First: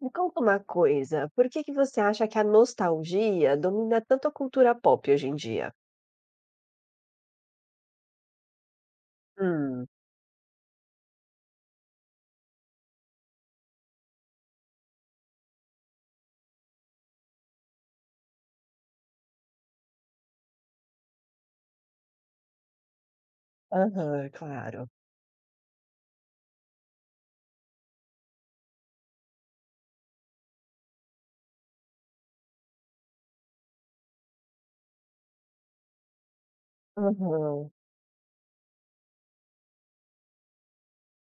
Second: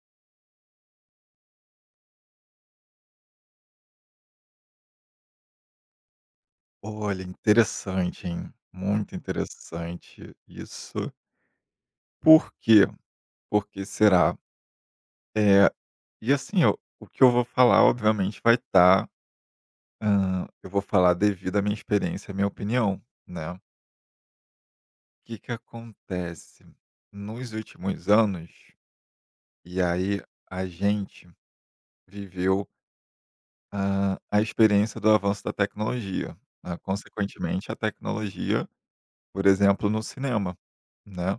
Me conta uma coisa, por que que você acha que a nostalgia domina tanto a cultura pop hoje em dia? Olha, interessante, hein? Muito Hum, interessante isso. Por quê? Por que será? Eh, e assim, eu o que eu vou falar obviamente vai estar, eu vou falar devido à minha experiência, à minha opinião, né. aham, claro. O que que acontece? Nos últimos anos, e aí a gente viveu, a experiência do avanço da tecnologia, né, Aham. consequentemente a tecnologia, por exemplo, no cinema, né.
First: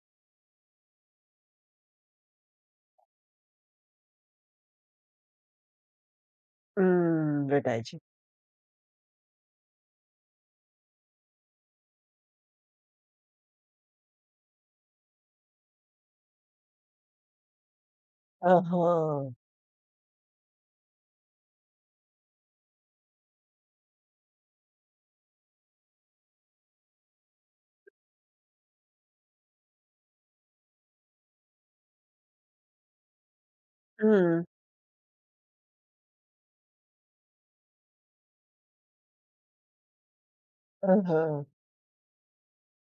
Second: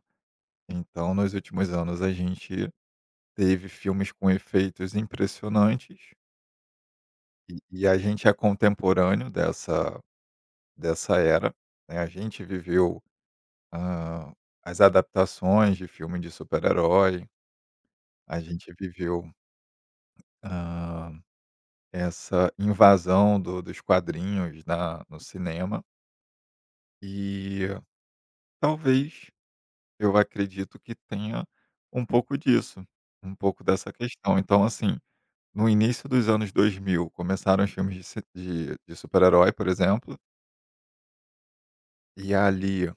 Então, nos últimos anos, a gente teve filmes com efeitos impressionantes, e a Verdade. gente é contemporâneo dessa era, né, a gente viveu, hã, as adaptações de filme de super-herói, a gente viveu, Aham. hã, essa invasão do dos quadrinhos na no cinema, e talvez eu acredito que tenha um pouco disso, um pouco dessa questão. Hum. Então, assim, no início dos anos 2000 começaram os filmes de se de de super-herói, por exemplo, Aham. e ali,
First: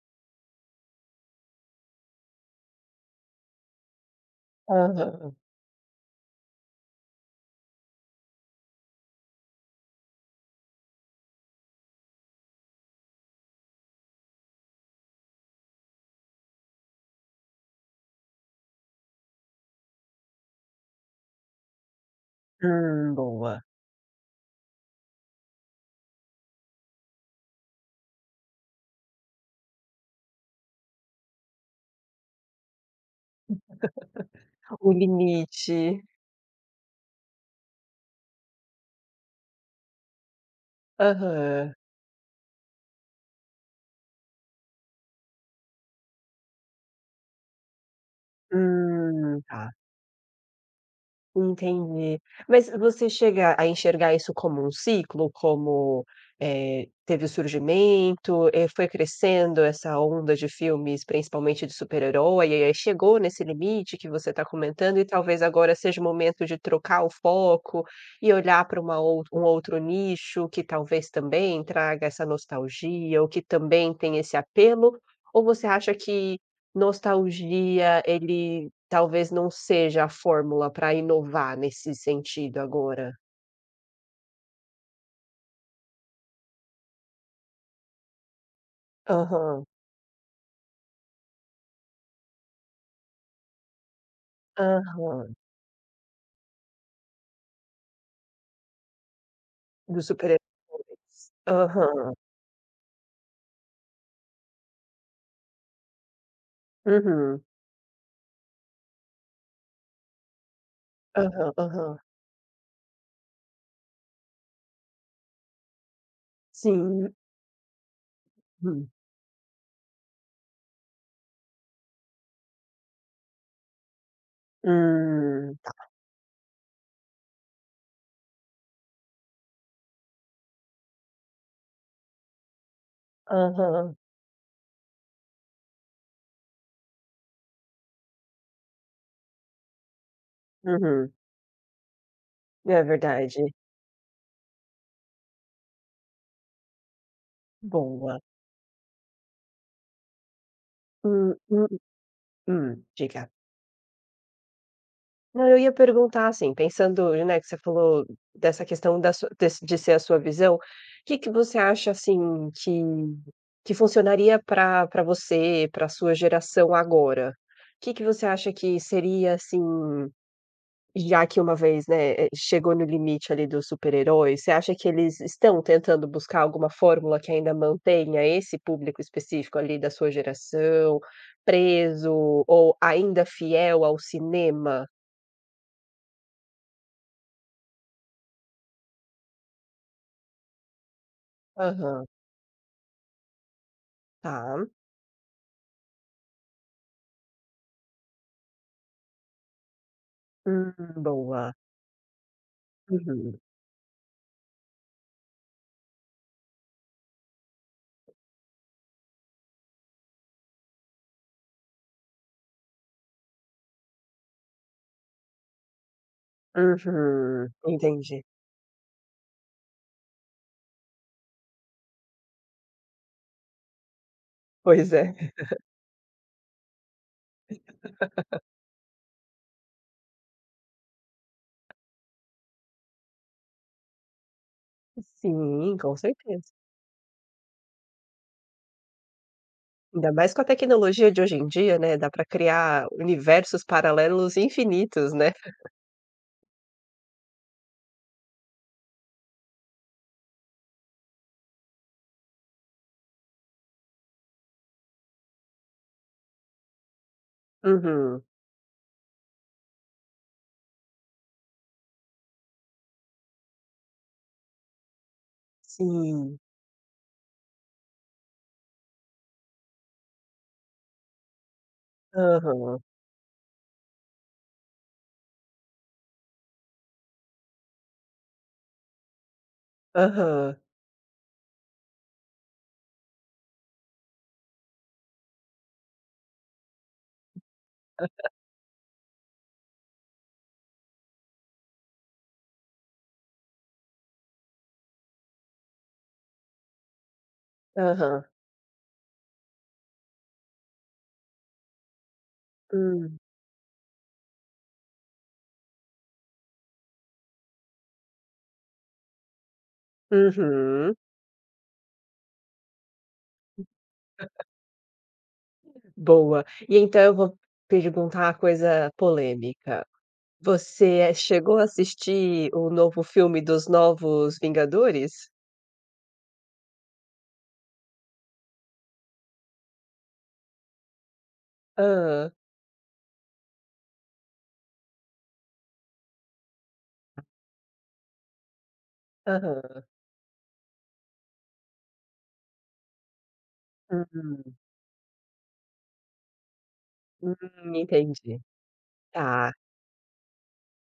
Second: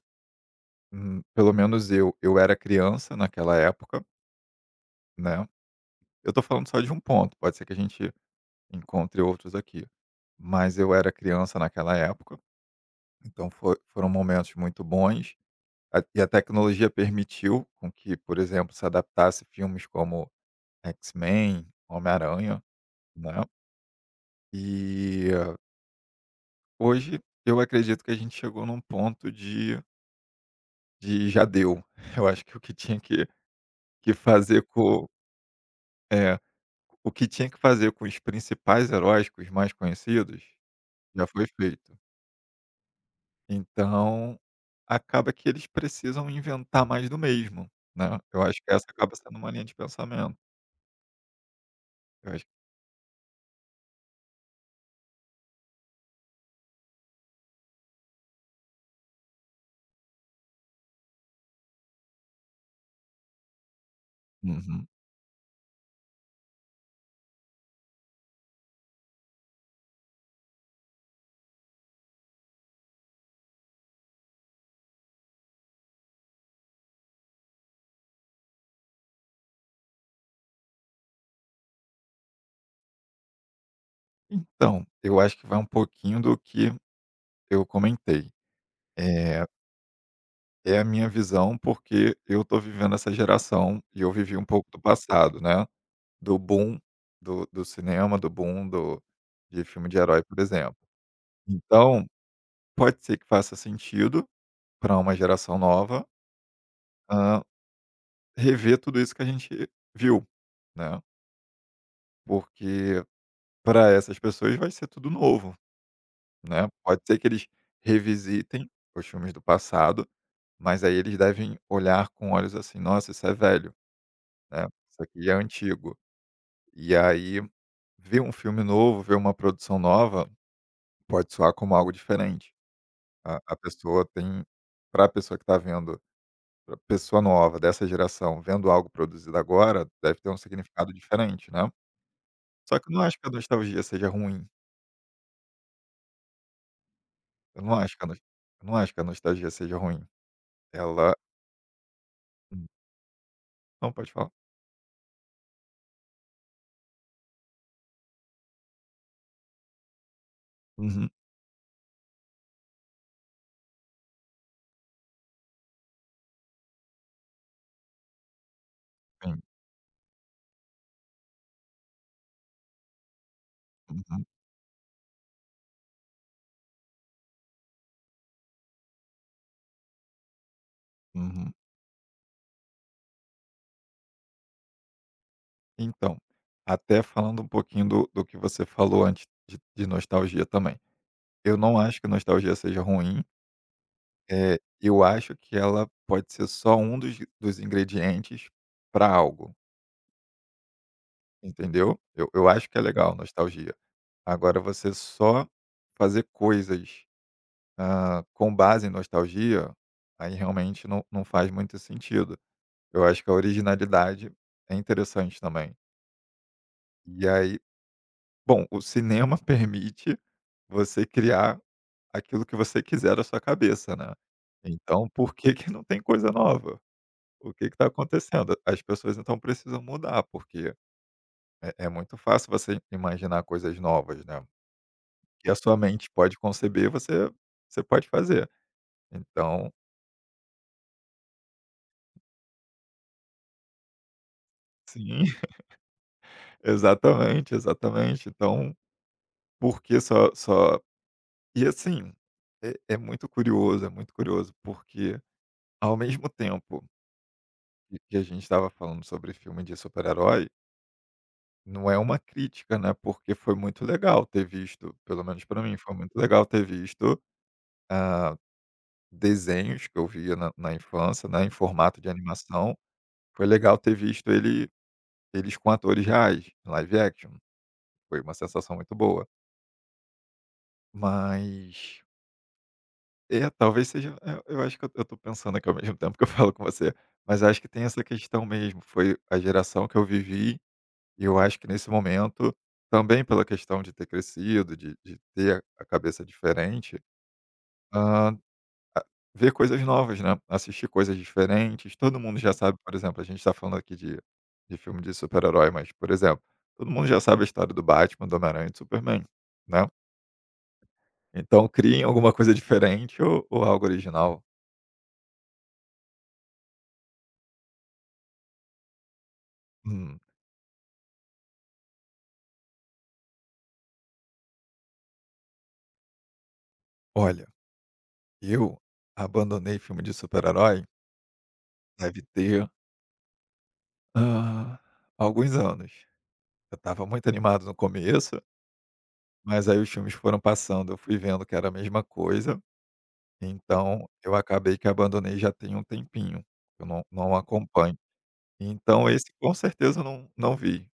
pelo menos eu era criança naquela época, Aham. né. Eu tô falando só de um ponto, pode ser que a gente encontre outros aqui, mas eu era criança naquela época, então foi foram momentos muito bons, a e a tecnologia permitiu com que, por exemplo, se adaptasse filmes como X-Men, Homem-Aranha, né. Boa. E hoje eu acredito que a gente chegou num ponto de já deu. Eu acho que o que tinha que fazer O com, limite. é, o que tinha que fazer com os principais heróis, com os mais conhecidos, já foi Aham. feito. Então, acaba que eles precisam inventar mais do mesmo, né. Eu acho que essa acaba sendo Hum. uma linha Tá. de pensamento. Entendi. Eu acho. Mas você chega a enxergar isso como um ciclo? Como, teve o surgimento, foi crescendo essa onda de filmes, principalmente de super-herói, e aí chegou nesse limite que você está Uhum. comentando e talvez agora seja o momento de trocar o foco e olhar para uma ou um outro nicho que talvez também traga essa nostalgia ou que também tem esse apelo? Ou você acha que nostalgia ele talvez não seja a fórmula para inovar nesse sentido agora. Então, eu acho que vai um pouquinho do que eu comentei. Eh, Aham, É a minha visão, porque eu estou vivendo essa geração e eu vivi um pouco do aham, passado, né. Do boom do cinema, do boom do de filme de dos herói, por super-heróis. exemplo. Então, Aham, pode ser que faça sentido para uma geração nova, uhum, hã, rever tudo isso que a gente viu, né, aham, aham. porque para essas pessoas vai ser tudo novo, né. Pode Sim, ser que eles revisitem hum, os filmes do passado, mas aí eles devem olhar com olhos assim: "Nossa, isso é velho, né, isso aqui é tá. antigo". E aí ver um filme novo, ver uma produção nova, pode soar como algo diferente. A Aham, pessoa tem, para a pessoa que está vendo, pra pessoa nova dessa geração, vendo algo produzido agora, deve ter um significado uhum, diferente, né. Só é que eu não acho que a verdade. nostalgia seja ruim, eu não acho que a nos Boa. eu não acho que a nostalgia seja ruim. Ela Hum, hum, Hum. Diga. Não, pode falar. Não, eu ia perguntar assim, pensando, né, que você falou dessa questão da su desse de ser a sua visão. O Uhum, que que você acha, assim, que funcionaria para você, para a sua geração agora? O que que você acha que seria, sim. assim, já que uma vez, né, chegou no limite ali dos Uhum, super-heróis, você acha que eles estão tentando buscar alguma fórmula que ainda mantenha esse público específico ali da sua geração, uhum. preso ou ainda fiel ao cinema? Então, até falando um pouquinho do que você falou antes de nostalgia também. Eu não acho Aham. que nostalgia seja ruim. É, Tá. eu acho que ela pode ser só um dos ingredientes para algo. Hum, boa. Entendeu? Eu acho que é legal, Uhum, nostalgia. Agora você só fazer coisas, com base em nostalgia, aí realmente não faz muito sentido. Eu acho que a originalidade é interessante também. E uhum, aí, entendi. bom, o cinema permite você criar aquilo que você quiser da sua cabeça, né. Pois Então é. por que que não tem coisa nova? O que que tá acontecendo? As pessoas então precisam mudar, porque é muito fácil você imaginar coisas novas, né. Que a Sim, sua com mente pode certeza. conceber, você pode fazer. Então Ainda mais com a tecnologia de hoje em dia, né, dá para criar universos paralelos infinitos, sim, né. exatamente, exatamente. Então, por que só, e assim, é muito curioso, porque ao mesmo tempo que Uhum, a gente estava falando sobre filme de super-herói, não é uma crítica, né, porque foi muito legal ter visto, pelo menos para mim, foi muito sim. legal ter visto, ah, desenhos que eu via na infância, né, em formato de animação. Aham, Foi legal ter visto ele. Eles com atores reais, live action. Foi uma sensação muito boa. aham, Mas é, talvez seja, eu acho que eu tô pensando aqui ao mesmo tempo que eu falo com você, mas acho que tem essa questão mesmo, foi a geração que eu vivi, e eu acho que nesse momento, também pela questão de ter crescido, de ter a cabeça diferente, aham. ah, ver coisas novas, né, assistir coisas diferentes. Todo mundo já sabe, por Hum, exemplo, a gente está falando aqui de filme de super-herói, mas, por exemplo, todo mundo já sabe a história do Batman, do Homem-Aranha e do Superman, né. uhum, Então criem alguma coisa diferente ou algo original. boa. E então eu vou perguntar uma coisa polêmica. Hum, Você chegou a assistir o novo filme dos Novos Vingadores? olha, eu abandonei filme de super-herói, deve Hã, ter, hã, alguns anos. Eu estava muito animado no começo, mas aí aham. os filmes foram passando, eu fui vendo que era a mesma coisa. Então, eu Hum, acabei que abandonei já tem um tempinho, eu não acompanho. entendi. Então esse Tá, com certeza eu não vi,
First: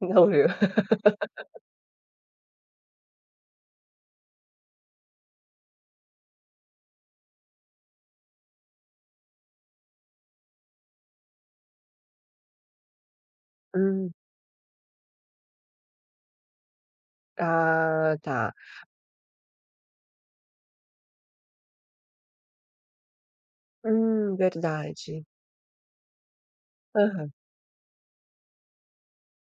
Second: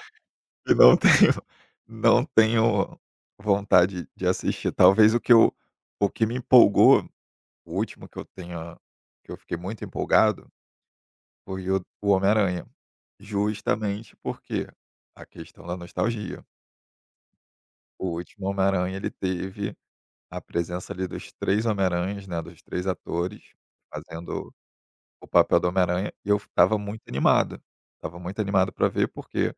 não viu. e não tenho, não tenho vontade de assistir. Talvez o que eu, o que me empolgou, o último que eu tenha, que eu fiquei muito empolgado, foi o Homem-Aranha, Hum, justamente porque a questão da nostalgia. O ah, último tá. Homem-Aranha ele teve a presença ali dos 3 Homem-Aranhas, né, dos 3 atores fazendo Verdade. o papel do Homem-Aranha, e eu estava muito Aham, animado. Estava muito animado para ver, porque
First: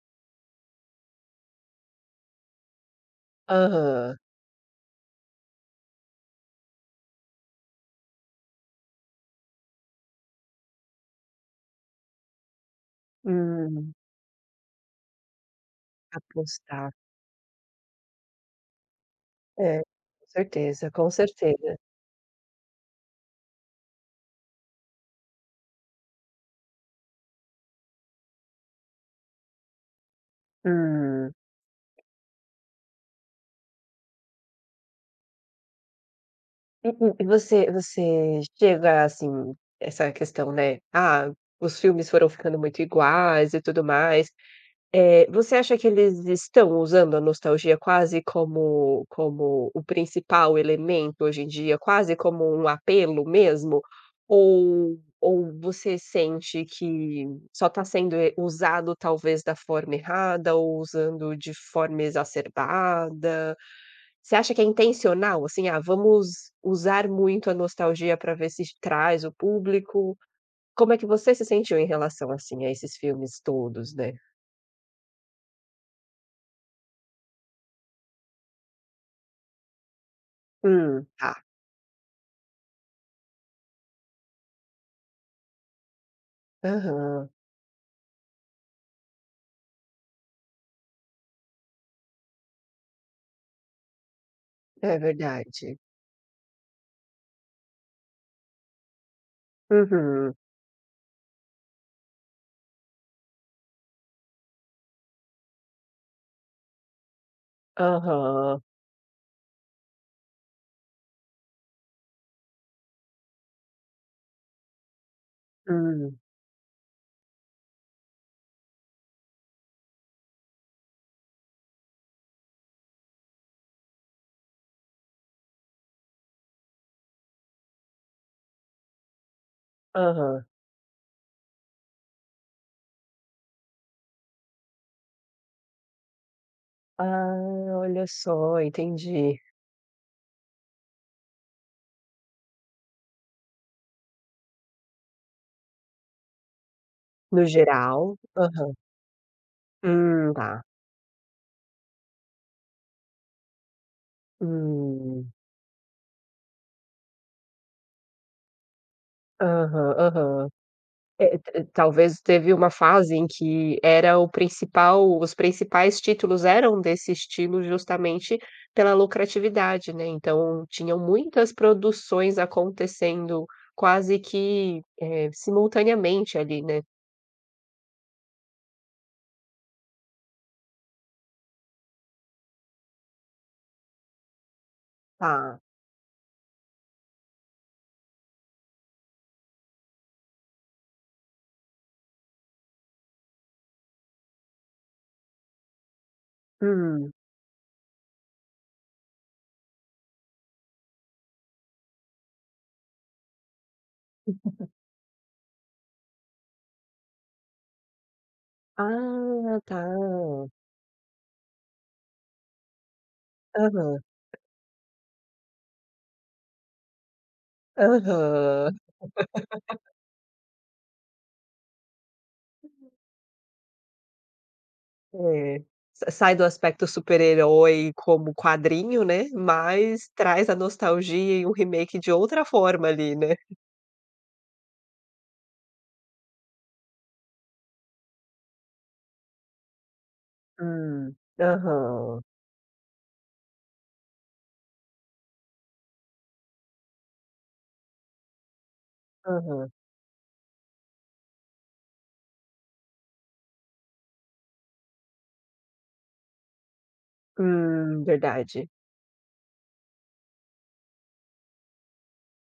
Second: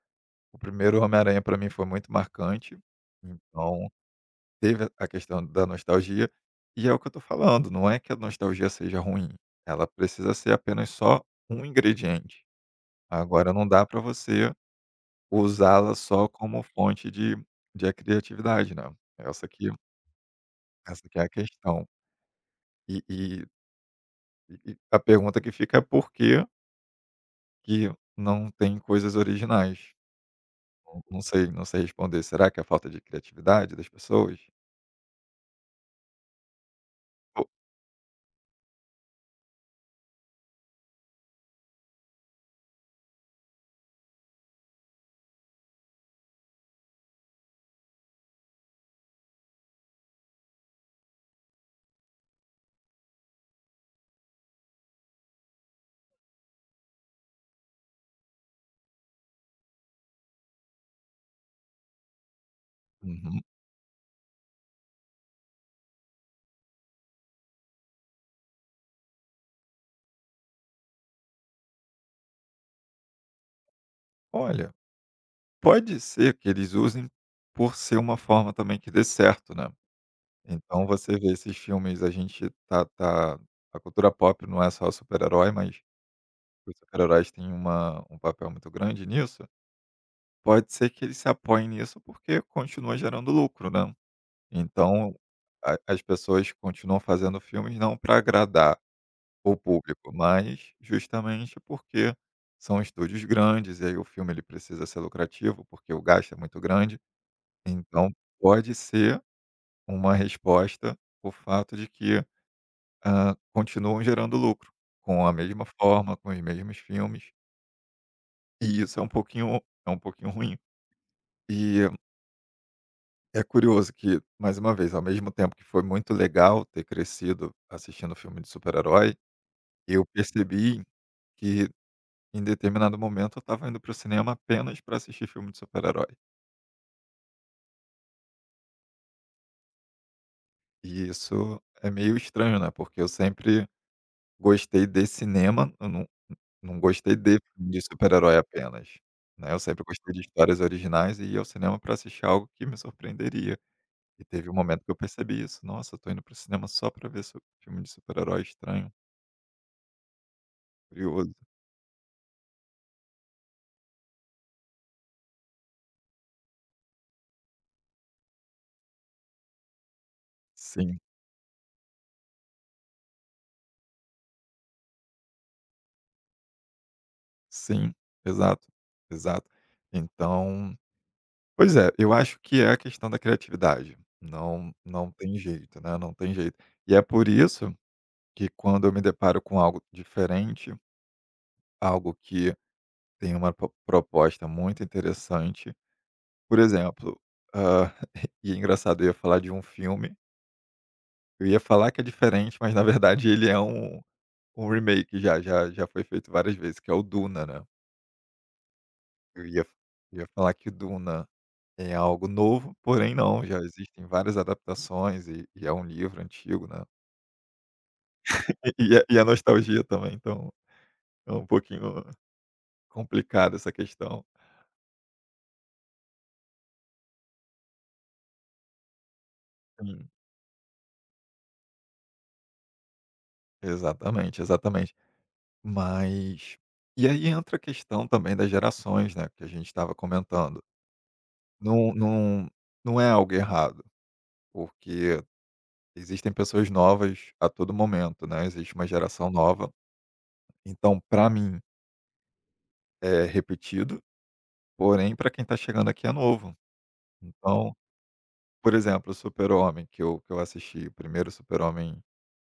o primeiro Homem-Aranha para mim foi muito marcante, então aham. teve a questão da nostalgia, e é o que eu tô falando, não é que a nostalgia seja ruim, ela precisa ser apenas só um ingrediente. Agora não dá Hum, para você usá-la só como apostar. fonte de criatividade, né. Essa aqui É, com certeza, Essa com aqui é a certeza. questão. E e a pergunta que fica é por que que não tem coisas originais? Não Hum, sei, não sei responder. Será que é falta de criatividade das pessoas? e O. você chega, assim, essa questão, né, ah, os filmes foram ficando muito iguais e tudo mais. Você acha que eles estão usando a nostalgia quase como o principal elemento hoje em dia, quase como um apelo mesmo? Ou você sente que só está sendo, usado talvez da forma errada ou usando de forma Uhum. exacerbada? Você acha que é intencional, assim: "Ah, vamos usar muito a nostalgia para ver se traz o público"? Como é que você se sentiu em relação, assim, a esses filmes todos, né? Olha, pode ser que eles usem por ser uma forma também que dê certo, né. Então Hum. você vê A esses filmes, a gente tá tá a cultura pop não é só super-herói, mas os aham, super-heróis têm uma um papel muito grande nisso. Pode ser que eles se apoiem nisso, porque continua gerando lucro, né. é Então verdade. a as pessoas continuam fazendo filmes não para agradar o público, Uhum, mas justamente porque são estúdios grandes, e aí o filme ele precisa ser lucrativo, porque o gasto é muito grande, então aham, pode ser uma resposta o fato de que, continuam gerando lucro, com a mesma forma, hum, com os mesmos filmes, e isso é um pouquinho, é um pouquinho ruim. E é curioso que, mais uma vez, ao mesmo tempo que foi muito legal ter crescido assistindo filme de super-herói, eu aham. percebi que em determinado momento, eu estava indo para o cinema apenas para assistir filme de super-herói. Ah, olha só, entendi. E isso é meio estranho, né, porque eu sempre gostei de cinema, eu não gostei de No filme de geral, super-herói aham. apenas, né. Eu sempre gostei de histórias Tá. originais e ia ao cinema para assistir algo que me surpreenderia. E teve um momento que eu Hum, percebi isso: "Nossa, eu estou indo para o cinema só para ver su filme de super-herói, estranho, aham, aham. curioso". Talvez teve uma fase em que era o principal os principais títulos eram desse estilo justamente pela lucratividade, né, então tinham Sim, muitas produções acontecendo quase que, simultaneamente ali, né. sim, exato, exato. Então. Pois é, eu acho que é a questão da criatividade. Não tem Tá. jeito, né, não tem jeito. E é por isso que quando eu me deparo com algo diferente, algo que tem uma po proposta muito interessante, por Hum. exemplo, hã, e é engraçado, eu ia falar de um filme, eu ia falar que é diferente, mas na verdade ele é um um remake, já já já foi feito várias vezes, que é o Duna, né. Eu Ah, ia eu ia tá. falar que Duna é algo novo, porém não, já Aham, existem várias adaptações, e é um livro antigo, né. E aham. e a nostalgia também, então é um pouquinho complicada essa questão. É. Sa Sai do aspecto super-herói como quadrinho, né, mas Sim, traz a nostalgia e um remake de outra forma ali, né. exatamente, exatamente. Mas e aí entra a questão também das gerações, né, que a gente estava comentando. Hum. Não Aham, não não é algo errado, porque existem pessoas novas a todo momento, né, existe uma geração nova. aham. Então, para mim, é repetido, porém para quem está chegando aqui é novo. Então, Verdade. por exemplo, o Super-Homem, que eu assisti, o primeiro Super-Homem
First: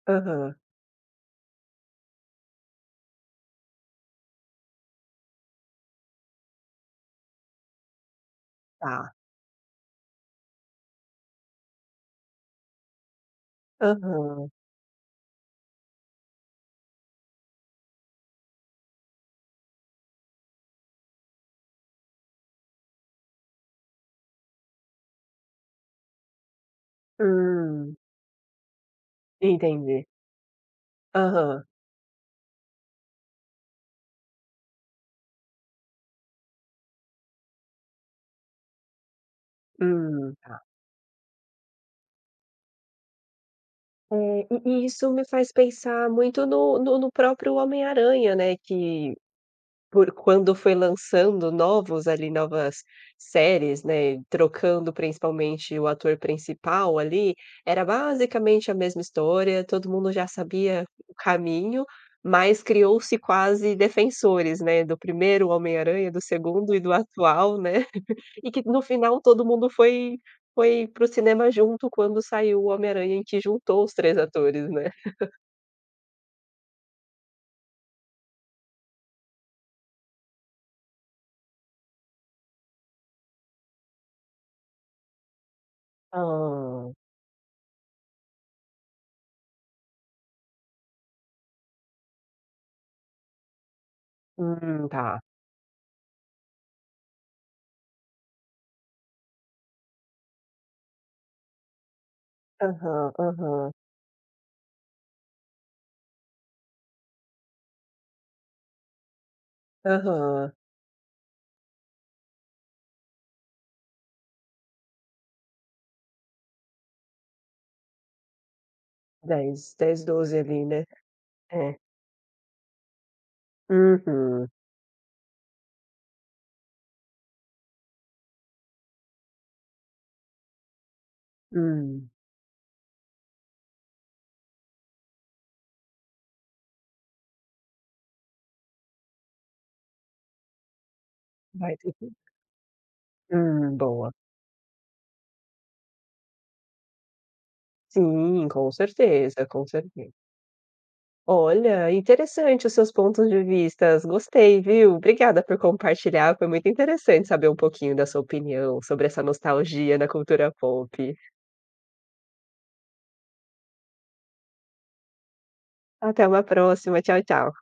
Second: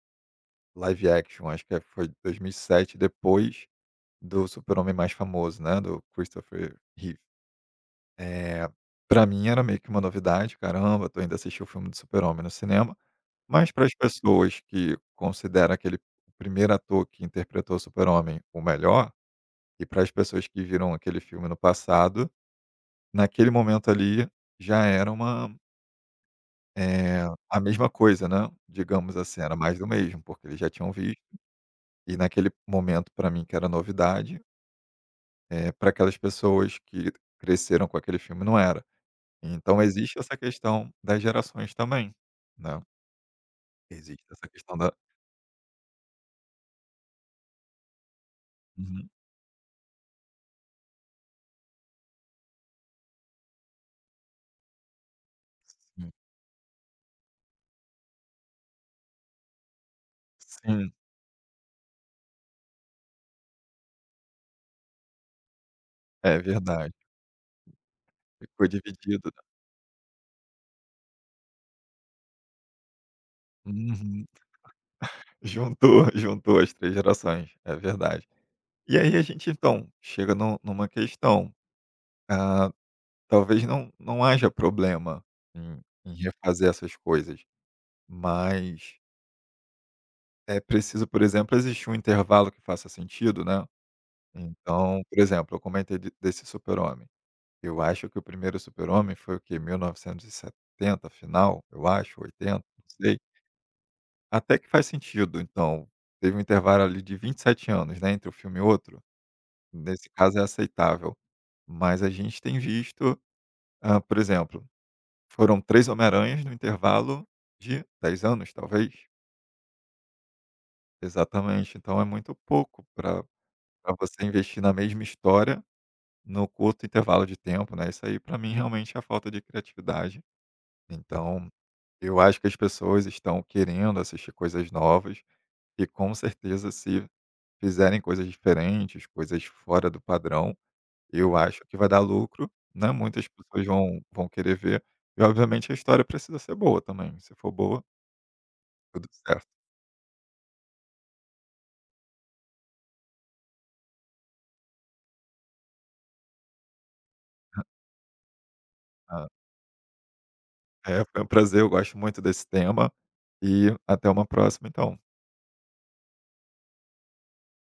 Aham, live action, acho que é foi 2007, depois do Super-Homem mais famoso, né, do Christopher Reeve. Eh, tá. Pra mim era meio que uma novidade, "Caramba, tô indo assistir o filme do Super-Homem no cinema", mas para as Aham. pessoas que consideram aquele primeiro ator que interpretou o Super-Homem o melhor, e para as pessoas que viram aquele filme no passado, naquele momento ali já era uma... Eh, a mesma Hum, coisa, né, digamos assim, era mais do entendi. mesmo, porque eles já tinham visto, Aham. e naquele momento para mim que era novidade, pra aquelas pessoas que cresceram com aquele filme não era. Então existe essa Tá. questão das gerações também, né, existe É, essa questão e da... isso me faz pensar muito no próprio Homem-Aranha, né, Uhum, que por quando foi lançando novos ali, novas séries, né, trocando principalmente o sim, ator principal ali, era basicamente a mesma história, todo mundo já sabia sim, o caminho, mas criou-se quase defensores, né, do primeiro Homem-Aranha, do é segundo e do verdade, atual, né, e que ficou no dividido, final né. todo mundo foi para o cinema junto quando saiu o Homem-Aranha em que juntou os três Uhum. atores, né. Juntou, juntou as 3 gerações, é verdade. E aí a gente então chega nu numa questão, ah, talvez não não haja problema em em refazer Ah, essas coisas, mas é preciso, por exemplo, existir um intervalo que faça sentido, né. hum, Então, por tá. exemplo, eu comentei de desse Super-Homem. Eu acho que o primeiro Super-Homem foi o quê? 1970 final, eu acho, 80, não Aham, sei. aham, Até que faz sentido, então, teve um intervalo ali de 27 anos, né, entre um filme e outro, nesse caso é aham. aceitável. Mas a gente tem visto, por exemplo, foram 3 Homem-Aranhas no intervalo de 10 anos, talvez? Dez, dez, 12 ali, né. Exatamente, É. então é muito pouco para, pra você Uhum. investir na mesma história no curto intervalo de tempo, né, isso aí para mim realmente é falta de criatividade. Então, Hum. eu acho que as pessoas estão querendo assistir coisas novas, e com certeza se fizerem coisas diferentes, coisas fora do padrão, eu acho Vai que vai ter dar que lucro, né, muitas pessoas boa. vão querer ver, e obviamente a história precisa ser boa também, se for boa, Sim, com tudo certeza, certo. com certeza. Olha, interessante os seus pontos de vistas, gostei, viu. Obrigada por compartilhar, foi muito interessante saber um pouquinho da sua opinião sobre essa Ah, nostalgia na cultura é, pop. foi um prazer, eu gosto muito desse tema, e até uma próxima então. Até uma próxima, tchau, tchau.